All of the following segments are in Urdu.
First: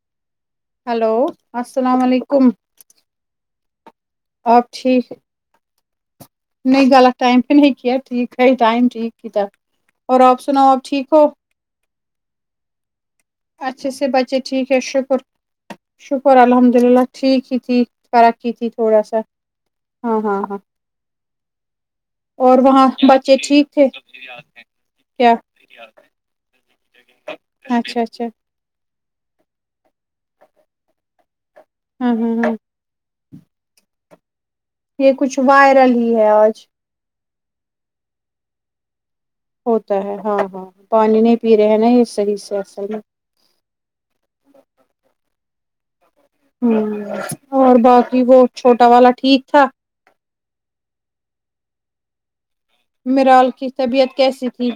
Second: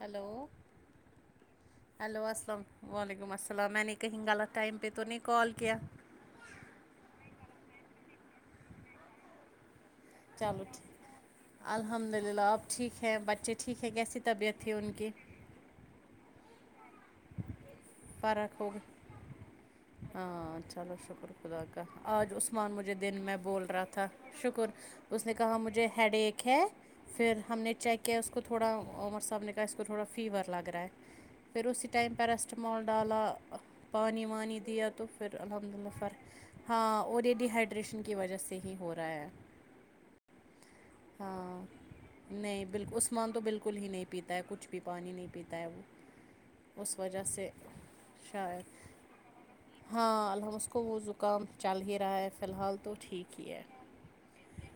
ہلو ہلو السلام ہلو علیکم السلام وعلیکم السلام میں نے کہیں غلط آپ ٹائم پہ تو ٹھیک نہیں کال کیا نہیں غلط ٹائم پہ نہیں کیا ٹھیک ہے ٹائم ٹھیک ک تھا اور آپ سناؤ آپ ٹھیک ہو الحمد للہ آپ ٹھیک ہیں بچے ٹھیک ہیں اچھے سے کیسی بچے طبیعت ٹھیک تھی ہے ان کی شکر شکر الحمد للہ ٹھیک ہی تھی فق کی فرق تھی ہوگی تھوڑا سا ہاں چلو شکر خدا کا آج اور عثمان وہاں مجھے دن بچے میں بول ٹھیک رہا تھے تھا شکر اس نے کیا کہا مجھے ہیڈ ایک ہے پھر ہم نے اچھا چیک کیا اچھا اس کو تھوڑا عمر صاحب نے کہا اس کو تھوڑا فیور لگ رہا ہے پھر اسی ہاں ٹائم ہاں ہاں پیرسٹمال ڈالا پانی وانی دیا تو یہ پھر کچھ الحمد وائرل للہفر ہی ہے آج ہاں اور یہ ڈیہائیڈریشن کی وجہ سے ہی ہو رہا ہے ہوتا ہے ہاں ہاں پانی نہیں پی ہاں رہے ہیں نا یہ صحیح سے نہیں ایسا بالکل ہی عثمان تو بالکل ہی نہیں پیتا ہے کچھ بھی پانی نہیں پیتا ہے وہ اس ہ وجہ سے اور باقی وہ شاید چھوٹا والا ٹھیک تھا ہاں الحمس کو وہ زکام چل ہی رہا ہے فی الحال تو ٹھیک مرال ہی ہے کی طبیعت کیسی تھی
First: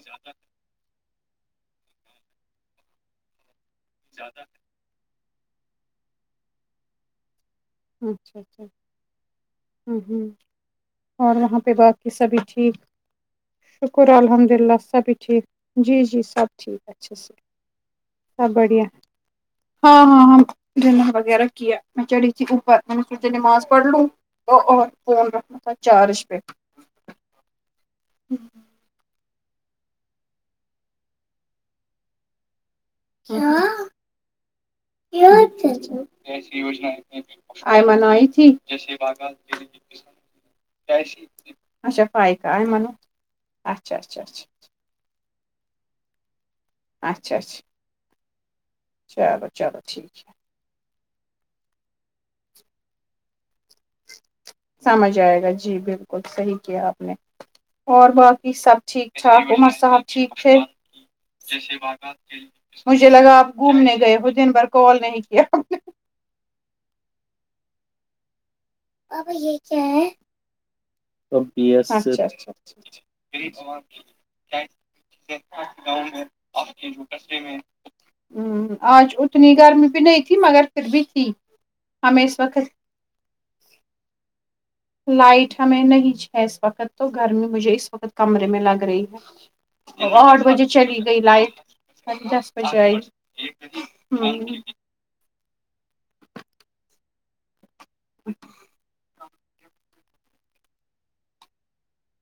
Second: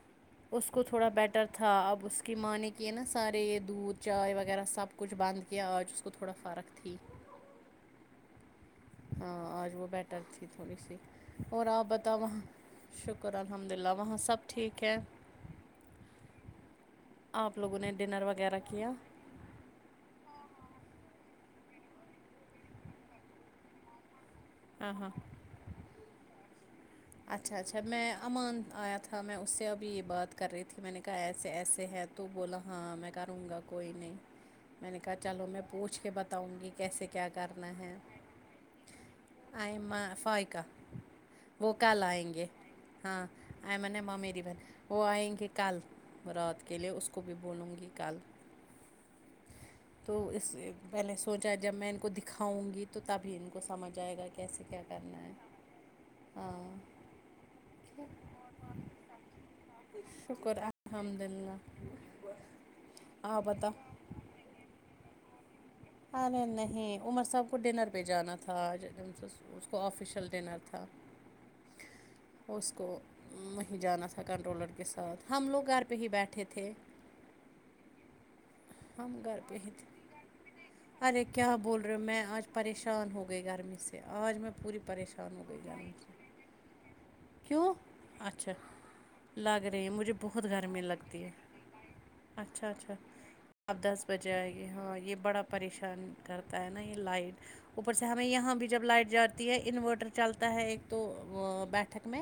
اس کو تھوڑا بیٹر تھا اب اس کی ماںنی کہ ہے نا سارے یہ دودھ چائے وغیرہ سب کچھ بند کیا آج اس کو تھوڑا فرق تھی اچھا اچھا ہاں آج وہ ہ بیٹر ہوں تھی تھوڑی سی اور وہاں پہ آپ باقی بتاؤ سبھی وہاں ٹھیک شکر الحمد للہ شکر وہاں سب الحمد للہ ٹھیک ہے سبھی ٹھیک جی جی سب ٹھیک ہے اچا آپ لوگوں نے ڈنر سب وغیرہ بڑھیا کیا ہاں ہاں ہاں ڈنا وغیرہ کیا میں چڑی اس اوپر میں سور سے نماز پڑھ لوں اور ہاں ہاں فون رکھنا تھا چارج پہ اچھا اچھا میں امان آت تھا میں اس سے ابھی یہ بات کر رہی تھی میں نے کہا ایسے ایسے ہیں تو بولا ہاں میں کروں گا کوئی نہیں میں نے کہا چلو میں پوچھ کے بتاؤں گی کیسے کیا کرنا ہے جیسیے باغا م فائقہ کیاشی وہ کل آئیں گے ہاں م اچھا نے اچھا میری اچھا ب وہ آئیں گے کل رات کے لیے اس کو بھی اچھا اچھا بولوں گی کل چلو چلو [unintelligible] تو اس پہلے سوچا جب میں ان کو دکھاؤں گی تو تبھی ان کو سمجھ آئے گا کہ سمجھ آئے گا جی بالکل صحیح ہاں کیا آپ نے اور باقی سب ٹھیک ٹھاک عمر صاحب ٹھیک تھ شکر الحمد للہ مجھے لگا آپ گھومنے گئے ہو دن بھر کال نہیں کیا ارے نہیں عمر صاحب کو ڈنر پہ جانا تھا آج اس کو آفیشیل ڈنر تھا اچھا اچھا اس ہ کو وہیں جانا تھا کنٹرولر کے ساتھ ہم لوگ گھر پہ ہی بیٹھے تھے آج ہم گھر اتنی پہ ہی تھے گرمی بھی نہیں تھی مگر پھر بھی تھی ارے کیا بول رہے ہو ہمیں میں اس آج وقت پریشان ہو گئی گرمی سے آج میں پوری پریشان ہو لائٹ گئی ہمیں گرمی نہیں سے ہے اس وقت تو گرمی کیوں مجھے اس وقت کمرے اچھا میں لگ رہی ہے لگ رہی ہیں مجھے آٹھ بہت بجے گرمی چلی گئی لگتی ہے لائٹ دس اچھا بجے اچھا آئی اب دس بجے آئے گی ہاں یہ بڑا پریشان کرتا ہے نا یہ لائٹ اوپر سے ہمیں یہاں بھی جب لائٹ جاتی یہ انورٹر چلتا ہے ایک تو بیٹھک میں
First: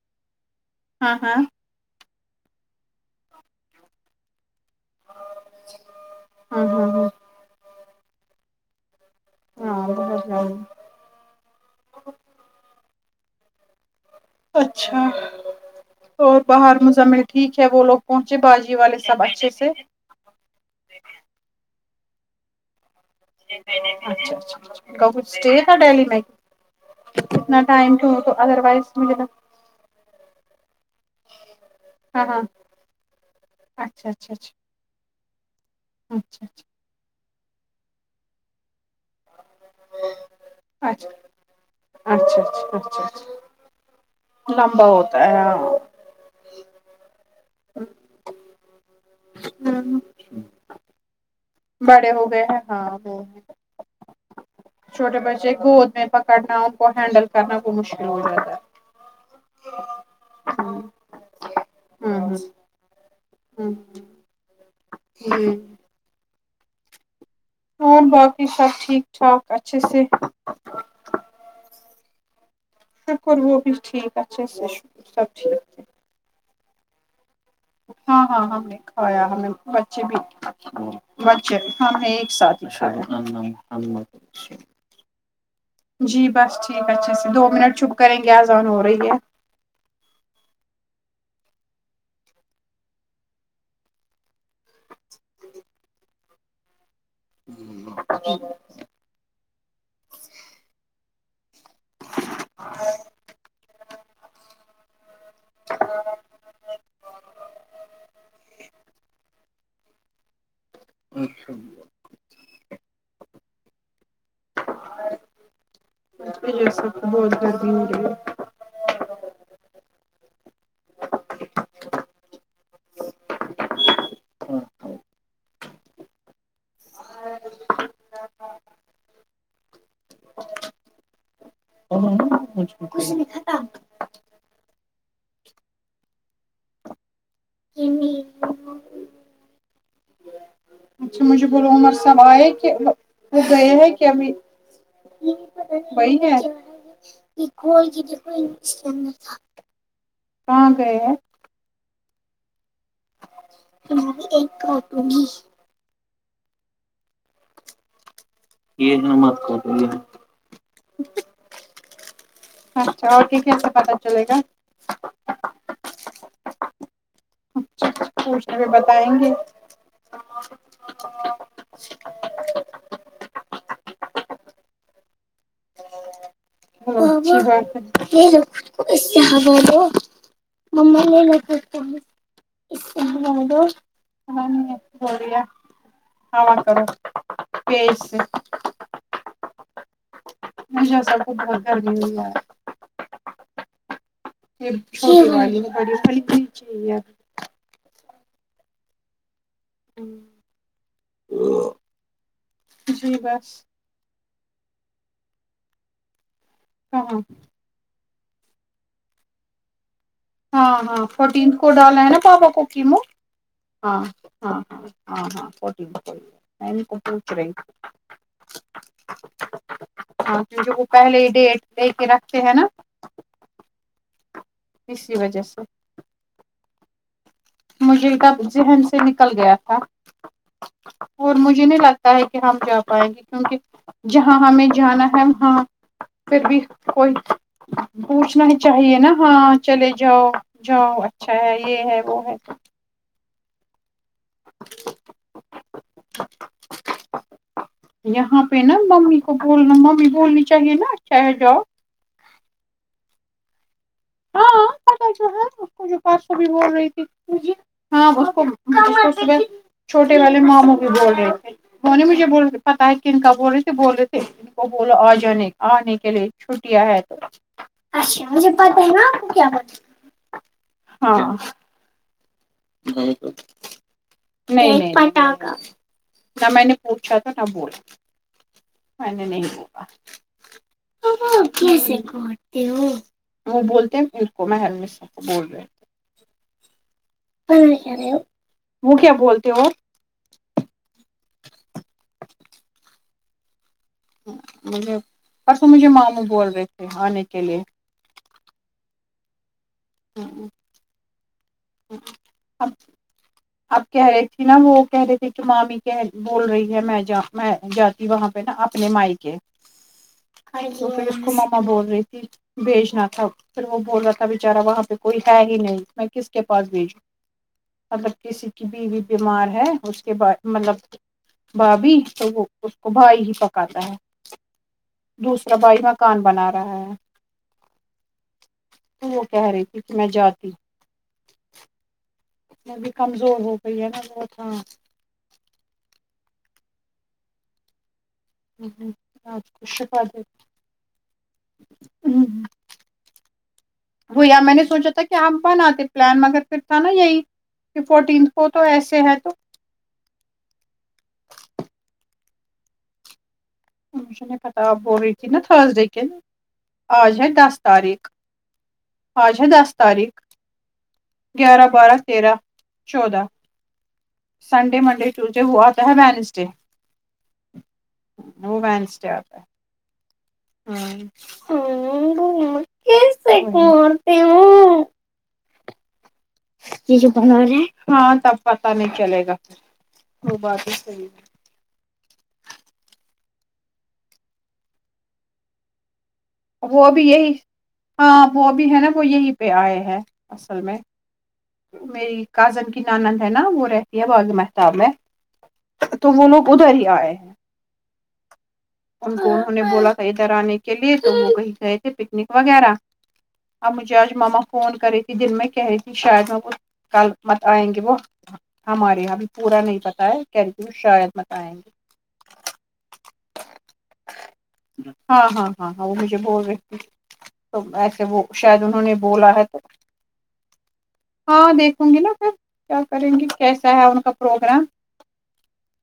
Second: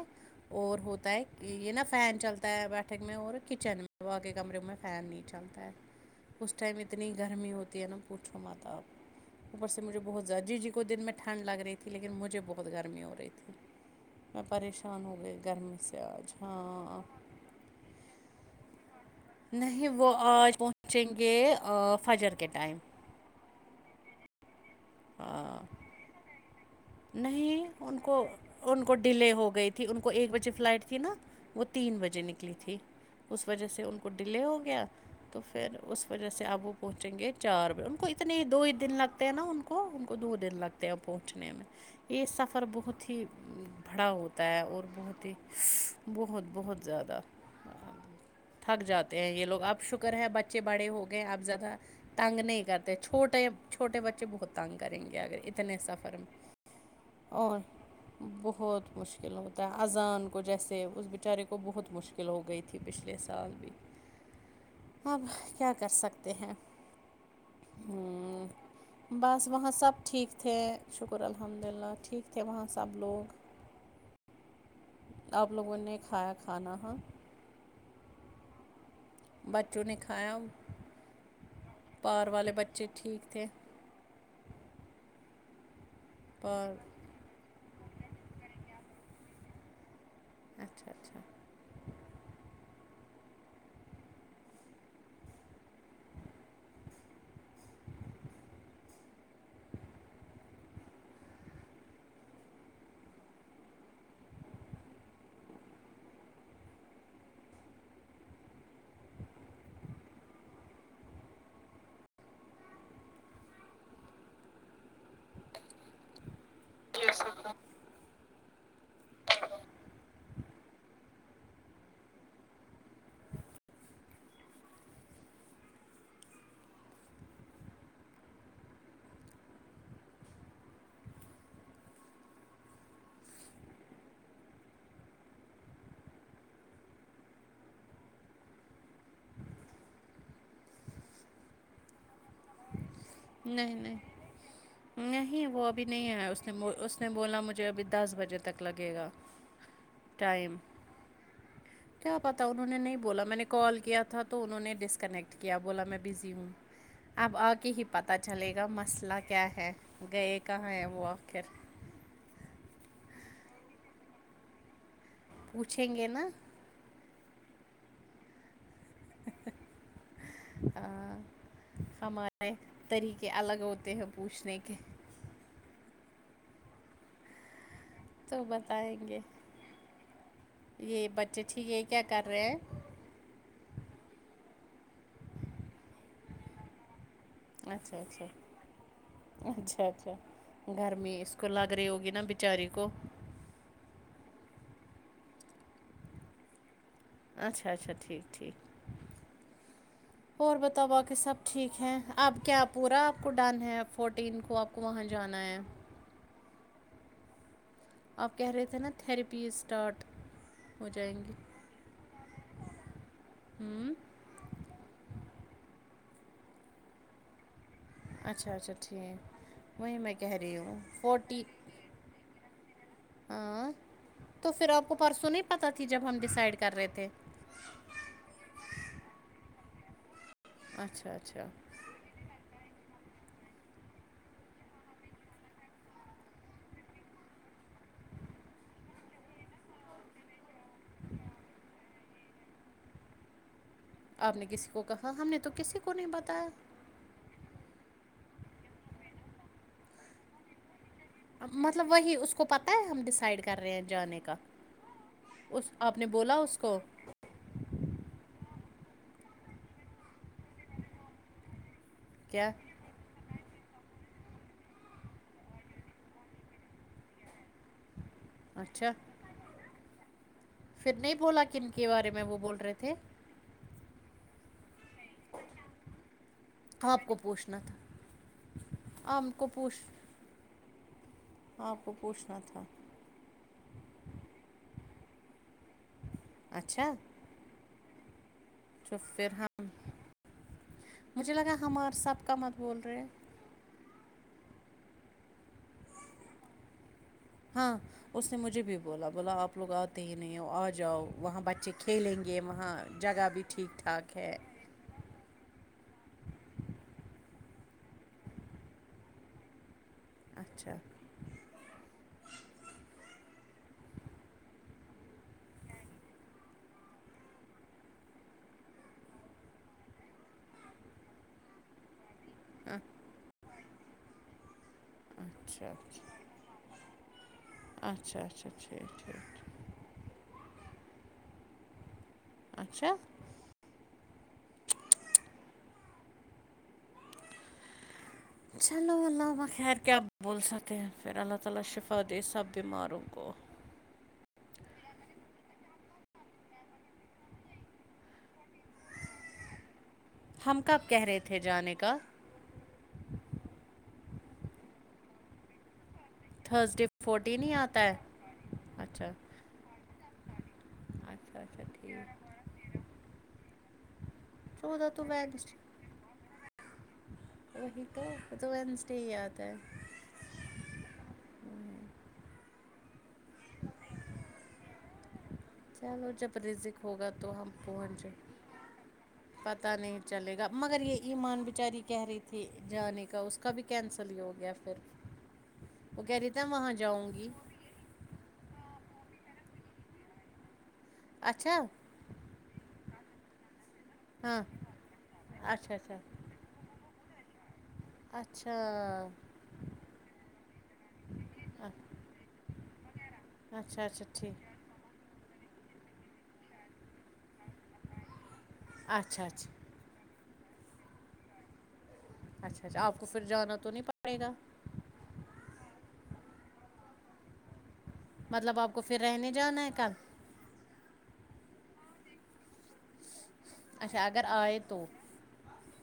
اور ہوتا ہاں ہے ہاں یہ نا فین چلتا ہے بیٹھک میں اور کچن میں واق کمرے میں فین نہیں چلتا ہے اس ہاں ٹائم ہاں ہاں اتنی گرمی ہوتی ہے نا پوچھو ماتب اوپر سے مجھے بہت زیادہ جی جی کو دن میں ٹھنڈ لگ رہی تھی لیکن مجھے بہت گرمی ہو رہی تھی میں پریشان اچھا ہو گئی گرمی سے آج اور باہر ہاں مزمل ٹھیک ہے وہ لوگ پہنچے باجی والے سب اچھے سے نہیں وہ آج پہنچیں گے فجر کے ٹائم اچھا اچھا ان کا کچھ اسٹے تھا دہلی میں کتنا نہیں ٹائم ان تو کو تو ادر ان وائز کو مجھے ڈیلے لگا ہو گئی تھی ان کو ایک بجے فلائٹ تھی نا وہ تین بجے ہاں ہاں نکلی تھی اس وجہ سے ان اچھا کو اچھا ڈیلے ہو اچھا گیا تو پھر اس وجہ اچھا سے آپ وہ پہنچیں گے چار بجے ان کو اتنے ہی دو ہی دن لگتے ہیں نا ان کو ان کو دو دن لگتے ہیں اچھا پہنچنے میں یہ اچھا سفر اچھا اچھا بہت ہی بھڑا ہوتا ہے اچھا اور لمبا بہت ہوتا ہی ہے ہاں بہت بہت زیادہ تھک جاتے ہیں یہ لوگ اب شکر ہے بچے بڑے ہو گئے آپ زیادہ بڑے ہو تنگ گئے ہیں نہیں کرتے ہاں وہ چھوٹے چھوٹے بچے بہت تنانگ کریں گے چھوٹے اگر بچے اتنے گود سفر میں پکڑنا کو ہینڈل کرنا اور کو مشکل ہو جاتا ہے بہت مشکل ہوتا ہے اذان کو جیسے اس بیچارے کو بہت مشکل ہوں ہو گئی تھی پچھلے سال بھی ہوں اب کیا ہوں کر سکتے ہیں اور ہ باقی سب ٹھیک بس ٹھاک وہاں اچھے سب سے ٹھیک تھے شکر اللہ الحمد للہ ٹھیک تھے وہاں سب لوگ شکر وہ بھی ٹھیک اچھے سے شکر سب آپ ٹھیک لوگوں نے کھایا کھانا ہا ہاں ہاں ہاں آ ہمیں بچوں نے بچے بھی کھایا بچے ہاں میں پار ایک والے ساتھ بچے ٹھیک تھے جی بس پار ٹھیک اچھا دو منٹ چ کریں گے آزن ہو رہی ہے اچھا اچھا [inaudible] [inaudible] [inaudible] [inaudible] اچھا سب تو بہت گردی ہو رہی ہے [inaudible] اور مج چین اچھا مجھے بولو عمر صاحب آئے کہ وہ گئے نہیں ہیں نہیں کہبھی نہیں وہ ابھی نہیں آیا اس نے بو- اس نے بولا مجھے ابھی دس بجے تک لگے گا [inaudible] ٹائم کہاں گئے ہیں کیا پتا انہوں نے نہیں بولا میں نے کال کیا تھا تو انہوں نے ڈسکنیکٹ کیا بولا میں بزی ہوں اب آ کے ہی پتا چلے گا مسئلہ کیا ہے گئے کہاں ہیں وہ آخر اچھا اور کیسے پتا چلے گا پوچھیں گے نا اچھا پوھاے بتائیں گے [inaudible] ہمارے طریقے الگ ہوتے ہیں پوچھنے کے [inaudible] ما تو بتائیں گے یہ بچے ٹھیک ہے کیا کر رہے ہیں یہ ولیا آو کر اچھا اچھا اچھا اچھا گھر مجھے میں سب اس کو بہت لگ رہی گرمی ہوگی ہوئی نا ہے بچاری کو یہ بڑی خلی چاہ اچھا اچھا ٹھیک ٹھیک اور بتاؤ باقی سب ٹھیک ہے اب کیا پورا جی آپ کو بس ڈن ہے فورٹین کو آپ کو وہاں جانا ہے ہاں ہاں آپ کیا رتھےنا تھھیریپیز سٹاٹ ہاں ہاں فورٹینتھ کو ڈالا ہے نا پابا کوکمو ہاں ہاں ہاں ہاں ہاں میں کو پوچھ رہے ہیں اچھا اچھا ٹھیک وہیں میں کہہ ہاں رہی ہوں کیونکہ وہ پہلے ہی فورٹی ڈیٹ لے کے رکھتے ہیں نا ہاں تو پھر آپ کو اسی پرسوں نہیں وجہ سے پتہ تھی جب ہم ڈیسائڈ کر رہے تھے مجھے کب ذہن سے نکل گیا تھا اچھا اور اچھا مجھے نہیں لگتا ہے کہ ہم جا پائیں گے کیونکہ جہاں ہمیں جانا ہے وہاں پھر بھی کوئی پوچھنا ہی چاہیے نا ہاں چلے جاؤ جاؤ اچھا ہے یہ ہے وہ ہے آپ نے کسی کو کہا ہم نے تو کسی کو نہیں بتایا یہاں پہ نا ممی کو بولنا ممی بولنی چاہیے نا اچھا ہے جاؤ مطلب وہی اس کو پتہ ہے ہم ڈیسائڈ کر رہے ہیں جانے کا ہاں پتا جو ہے کا اس کو آپ جو نے بولا پرسوں بھی اس بول کو رہی تھی ہاں چھوٹے والے ماموں بھی بول رہے تھے انہوں نے کیا مجھے پتا ہے کہ کن کا بولے تھے بولے تھے ان کو بولو آ جانے آنے کے لیے چھٹیاں ہے تو اچھا مجھے پتا ہے اچھا نا آپ کو کیا پھر نہیں ہاں بولا کن کے بارے میں وہ بول رہے تھے پٹاخا نہ میں نے آپ پوچھا کو تو نہ پوچھنا تھا بولا میں نے آپ کو نہیں پوچھ بولا آپ کو پوچھنا تھا وہ بولتے ہیں ان کو میں ہمی کو بول رہے اچھا پڑای کیا رہو تو پھر ہم مجھے لگا ہم اور سب کا مت بول رہے ہیں مجھے پرسوں مجھے ماموں بول رہے تھے آنے کے لیے ہاں اس نے مجھے بھی بولا بولا آپ لوگ آتے ہی نہیں ہو آ جاؤ وہاں بچے کھیلیں گے اب وہاں جگہ بھی ٹھیک اب کہہ ٹھاک رہی ہے تھی نا وہ کہہ رہے تھے کہ مامی بول رہی ہے میں جا میں جاتی وہاں پہ نا اپنے مائ کے اچھا [unintelligible] بول رہی تھی بھیجنا تھا پھر وہ بول رہا تھا بچارا وہاں پہ کوئی ہے ہی نہیں میں کس کے پاس بھیجو مطلب کسی کی بیوی بیمار ہے اس کے پاس مطلب بھابی تو وہ اس کو بھائی ہی پکاتا ہے دوسرا اچھا بھائی مکان بنا رہا ہے اچھا اچھا ٹھیک تو وہ ٹھیک کہہ رہی تھی کہ میں جاتی ہو میں بھی اچھا کمزور ہو گئی ہے نا بہت ہاں چلو اللہ آپ کو خیر کیا شفا دے بول سکتے ہیں پھر اللہ تعالی شفا دے سب بیماروں کو بھ یا میں نے سوچا تھا کہ ہمپ بناتتے پلان مگر پھر تھا نا یہی کہ فورٹینتھ کو تو ایسے ہے تو ہم کب کہہ رہے تھے جانے کا مجھے نہیں پتہ آپ بول رہی تھی نہ تھرزڈے کے دن تھرسڈے آج ہے فورٹین ہی دس آتا ہے تاریخ اچھا آج ہے دس تاریخ [unintelligible] اچھا اچھا گیارہ بارہ ٹھیک تیرہ چودہ سنڈے چودہ تو منڈے ٹوزڈے وینسڈے وہ آتا ہے وینسڈے وہی تو تو وہ وینسڈے وینس ہی ڈے آتا یاد ہے [unintelligible] چلو جب رزک یہ جو ہوگا تو بنا ہم رہے ہیں پہنچیں ہاں تب پتہ نہیں چلے گا پتہ نہیں چلے وہ گا بات مگر صحیح یہ ہے ایمان بچاری کہہ رہی تھی جانے کا اس کا بھی کینسل ہی ہو گیا پھر وہ کہہ رہی تھی میں وہاں وہ بھی جاؤں گی یہی ہاں وہ بھی ہے نا وہ یہی پہ آئے ہیں اصل میں اچھا میری کازن کی نانند ہے نا وہ رہتی ہے باغ ہاں محتاب میں اچھا اچھا تو وہ لوگ ادھر ہی آئے ہیں اچھا ان کو انہوں نے بولا تھا ادھر آنے کے لیے تو وہ کہیں گئے تھے پکنک وغیرہ اب اچھا مجھے اچھا ٹھیک ماما فون کری تھی دن میں کہ رہی تھی شاید ہم کل مت آئیں گے وہ ہمارے یہاں اچھا بھی اچھا پورا نہیں پتا ہے کہ رہ کہ وہ شاید مت آئیں گے اچھا اچھا آپ کو پھر جانا تو نہیں پڑے گا ہاں ہاں ہاں ہاں وہ مجھے بول رہی تھے تو ایسے وہ مطلب شاید آپ کو انہوں نے پھر بولا رہنے ہے تو جانا کل ہاں دیکھوں گی نا پھر کیا کریں گی کیسا ہے ان اچھا کا اگر آئے پروگرام تو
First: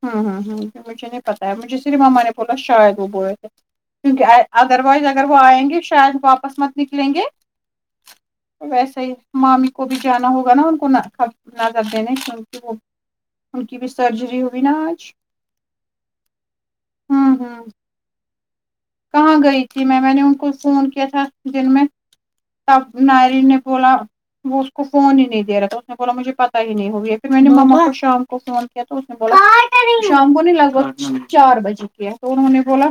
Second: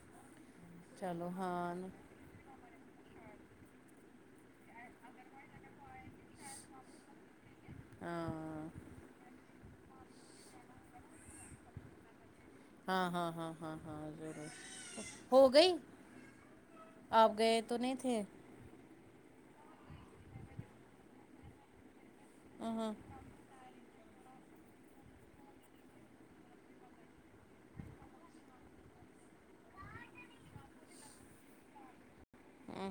ہوں ہوں ہ مجھے نہیں چلو پتا ہاں مجھے پول شاید وہ ب تھ کیونکہ ادر وائز اگر وہ آئیں گے شاید واپس مت نکلیں گے ہاں ویسے ہی مامی کو بھی جانا ہوگا نا ان کو نرکھب نظر دینے کیونکہ وہ ہاں ہاں ہاں ان ہاں کی بھی ہاں سرجری ضرور ہوئی نا آج ہو گئی آپ ہوں گئے ہوں تو نہیں تھے کہاں گئی تھی میں میں نے ان کو فون کیا تھا دن میں تب ن نے بولا وہ اس کو فون ہی نہیں دے رہا تھا اس نے بولا مجھے پتا ہی نہیں ہوگ ہے پھر میں نے ماما کو شام فون کیا تو اس نے ب شام کو نہیں لگ بھگ چار بجے کیا تو انہوں نے بولا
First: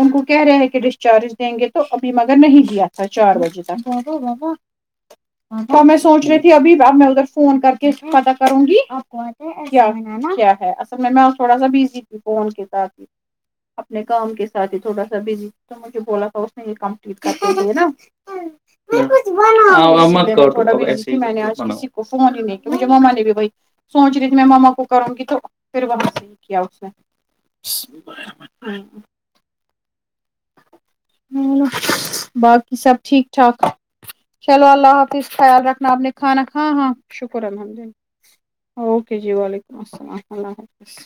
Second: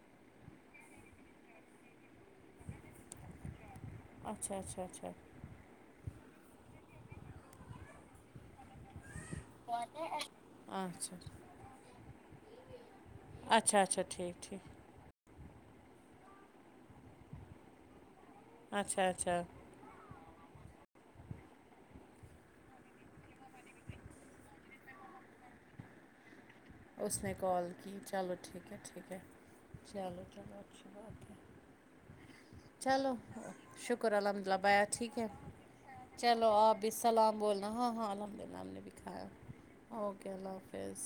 ان کو کہہ رہےہے کہ ڈسچارج دیں گے تو ابھی مگر نہیں گیا تھا چار بجے تک اچھا اچھا اچھا [unintelligible] تو میں سوچ رہی تھی ابھی اب میں ادھر فون کر کے پتاہ کروں گی آپ کو کیا ہے اصل میں اچھا میں تھوڑا سا بزی تھی فون کے ساتھ ہی اچھا اچھا اپنے کام ٹھیک کے ٹھیک ساتھ ہی تھوڑا سا بزی تو مجھے بولا تھا اس نے یہ کم [unintelligible] تھوا اچھا اچھا میں نے آج کسی کو فون ہی نہیں کہ مجھے ما نے بھی بھائی [unintelligible] سوچ رہی ت کہ میں ماما کو کروں گی تو پھر وہاں سے یہح کیا اس اس نے کال کی چلو ٹھیک ہے نے ٹھیک ہے چلو چلو اچھا ہ باق [unintelligible] سب چلو ٹھیک ٹھاک شکر الحمد للہ چلو بیا اللہ ٹھیک حافظ ہے خیال رکھنا آپ نے کھانا چلو کھاں آپ ہاں بھی سلام شکر بولنا الحمدن ہاں ہاں الحمد للہ ہم نے بھی اوکے کھایا جی وعلیکم السلام اللہ حافظ